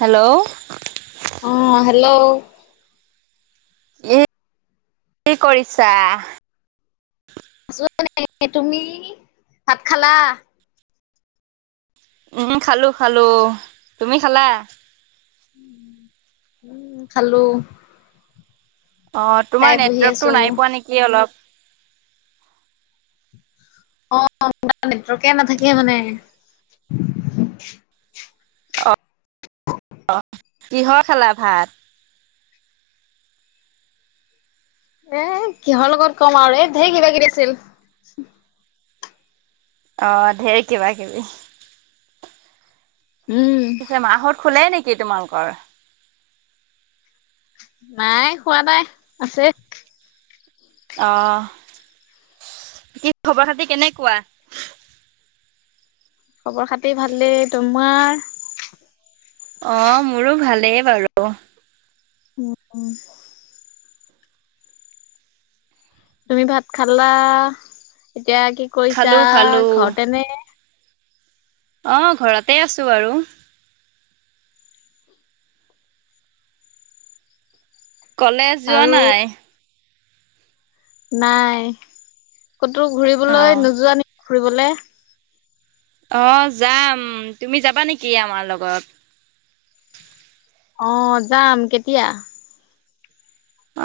Hello অ', hello এ, কি কৰিছা? আছ ন, তুমি ভাত খালা? উম খালো, খালো, তুমি খালা? উম, খালো। অ', তোমাৰ খাই বহি আছো নেটৱৰ্কতটো নাই পোৱা নেকি অলপ অ', নেটৱৰ্কে নাথাকে মানে অ', কিহৰ খালা ভাত? এ কিহৰ লগত ক'ম, আৰু এ ধঢেৰ কিবা কিবি আছিল অ', ঢেৰ কিবা কিবি উম পিছে মাহত শুলে নেকি? তোমালোকৰ নাই শুৱা নাই। আছে। অ', কি খবৰ খাতি কেনেকুৱা? খবৰ খাতি ভালেই। তোমাৰ? অ', মোৰো ভালেই বাৰু। উম। তুমি ভাত খালা। এতিয়া কি কৰিছা খালো খালো ঘৰতে নে? অ', ঘৰতেই আছো আৰু। কলেজ যোৱা আৰু নাই। নাই ক'তো অ ঘুৰিবলৈ নোযোৱা নেকি ঘুৰিবলে? অ', যাম, তুমি যাবা নেকি আমাৰ লগত? অ', যাম। কেতিয়া?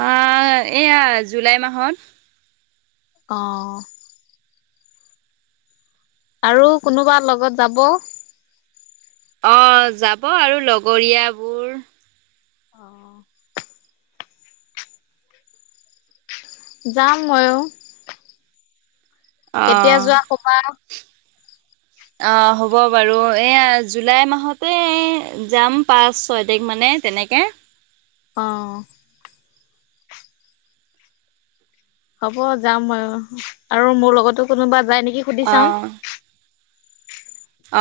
অ', এইয়া জুলাই মাহত। অহ। আৰু কোনোবা লগত যাব? অ', যাব আৰু। লগৰীয়া বোৰ। অহ। যাম ময়ো। কেতিয়া অ'। যোৱা কবা। অ', হ'ব বাৰু। এইয়া জুলাই মাহতে যাম পাঁচ ছয় তাৰিখ মানে। তেনেকে। অহ। হ'ব যাম আৰু। মোৰ লগতো কোনোবা যায় নেকি সুধি চাম অহ।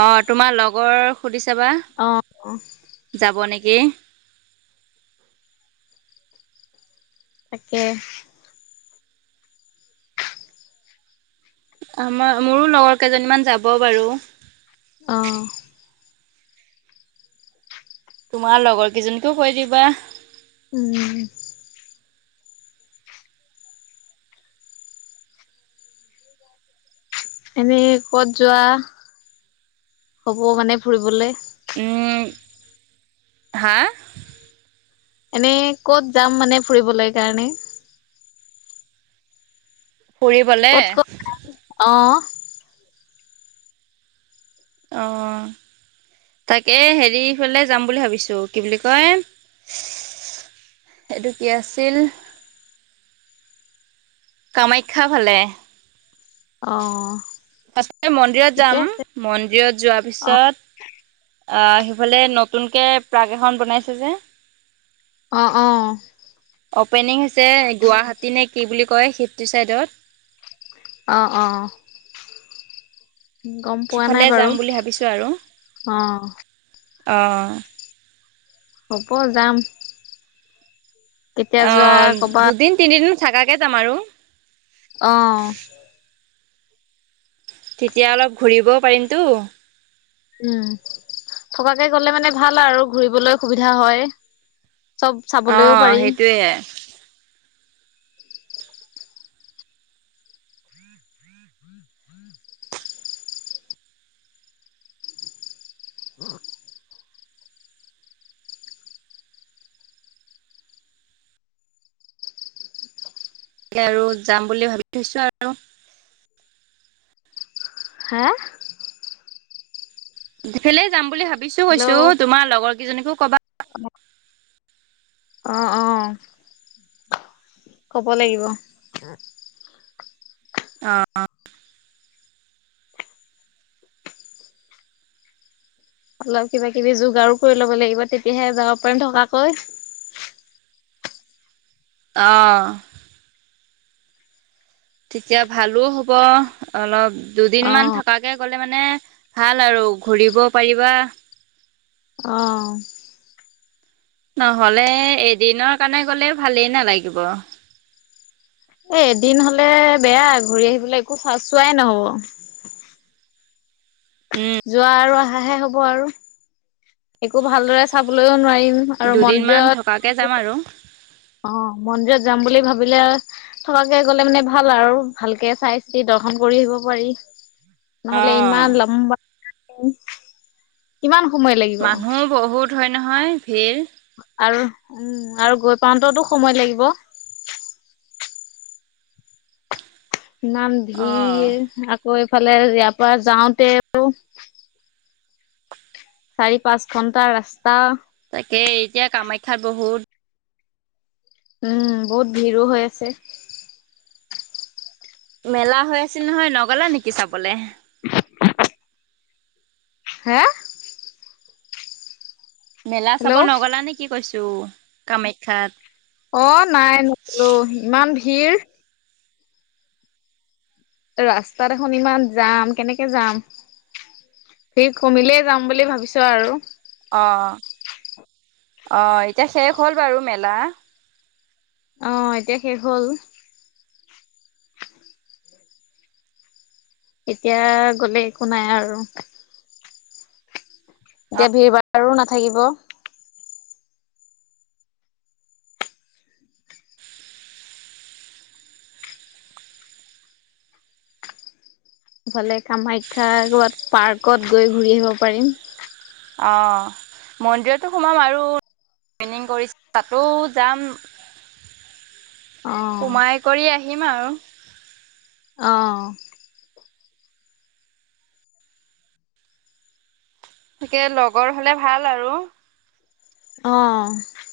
অ', তোমাৰ লগৰ সুধি চাবা। অ', অহ। যাব নেকি? তাকেই। আমাৰ, মোৰো লগৰ কেইজনীমান যাব বাৰু। অহ। তোমাৰ লগৰ কেইজনীকো কৈ দিবা। উম। এনেই ক'ত যোৱা হ'ব মানে ফুৰিবলে? উম। হা? এনেই ক'ত যাম মানে, ফুৰিবলৈ কাৰণে। ফুৰিবলে? অহ। অহ। তাকে, হেৰি ফালে যাম বুলি ভাবিছো। কি বুলি কয়? সেইটো কি আছিল? কামাখ্যা ফালে। অহ। তাতেই মন্দিৰত যাম, মন্দিৰত যোৱাৰ অ পিছত পিছত আহ সেইফালে নতুনকে প্ৰাক এখন বনাইছে যে। অ', অ। অপেনিং হৈছে গুৱাহাটী নে কি বুলি কয় সিটো ছাইডত। অ', অ। গম পোৱা নাই সিফালে বাৰু যাম বুলি ভাবিছোঁ আৰু। অ অহ। হ'ব যাম। কেতিয়া যোৱা অ', কবা দুদিন তিনিদিন থাকাকৈ যাম আৰু। অহ। তেতিয়া অলপ ঘূৰিবও পাৰিমতো। উম, থকাকে গ'লে মানে ভাল আৰু ঘুৰিবলৈ সুবিধা হয়। চব অ চাবলৈও পাৰি। [unintelligible] [unintelligible] আৰু যাম বুলি ভাবি থৈছো আৰু। হে। ইফালে যাম বুলি ভাবিছোঁ কৈছোঁ তোমাৰ লগৰ কেইজনীকো কবা। অ'। অ', অ'। ক'ব লাগিব। অ'। অলপ কিবা কিবি যোগাৰু কৰি ল'ব লাগিব তেতিয়াহে যাব পাৰিম থকাকৈ। অ'। তেতিয়া ভালো হ'ব অলপ দুদিন অ মান থাক থকাকে গলে মানে ভাল আৰু ঘূৰিব পাৰিবা। অ'। নহলে এদিনৰ কাৰণে গলে ভালেই নালাগিব। এ এদিন হলে বেয়া ঘূৰি আহিবলৈ একো চাই চোৱাই নহব। উম। যোৱা আৰু আহাহে হ'ব আৰু। একো ভালদৰে চাবলৈও নোৱাৰিম আৰু মন্দিৰত। তাকে যাম আৰু। অ', মন্দিৰত যাম বুলি ভাবিলে থকাকে গ'লে মানে ভাল আৰু ভালকে চাই চিতি দৰ্শন কৰি আহিব পাৰি। নহলে অঁ ইমান লম্বা কিমান সময় লাগিব! মানুহ বহুত হয় নহয় ভিৰ। আৰু উম আৰু গৈ পাওতেতো সময় লাগিব। নাম অঁ ধিৰ আকৌ এইফালে ইয়াৰ পৰা যাওঁতেও চাৰি পাঁচ ঘন্টা ৰাস্তা। তাকে এতিয়া কামাখ্যাত বহুত উম, বহুত ভিৰো হৈ আছে। মেলা হৈ আছিল নহয় নগলা নেকি চাবলে? [inaudible] হে মেলা চাব হেল্ল' নগ'লা নে কি কৈছোঁ কামাখ্যাত। অ', নাই নগলো ইমান ভিৰ। ৰাস্তাত দেখোন ইমান জাম কেনেকে যাম। ভিৰ কমিলেই যাম বুলি ভাবিছোঁ আৰু। অ', অ' এতিয়া শেষ হ'ল বাৰু মেলা। অ' এতিয়া শেষ হ'ল। এতিয়া গলে একো নাই আৰু। এতিয়া ভিৰ ভাৰো নাথাকিব। [inaudible] ইফালে, কামাখ্যা ক'ৰবাত পাৰ্কত গৈ ঘূৰি আহিব পাৰিম। অ' মন্দিৰতো সোমাম আৰু ট্ৰেইনিং কৰিছিল তাতো যাম। অ সোমাই কৰি আহিম আৰু। অ'। তাকে লগৰ হলে ভাল আৰু। অ'।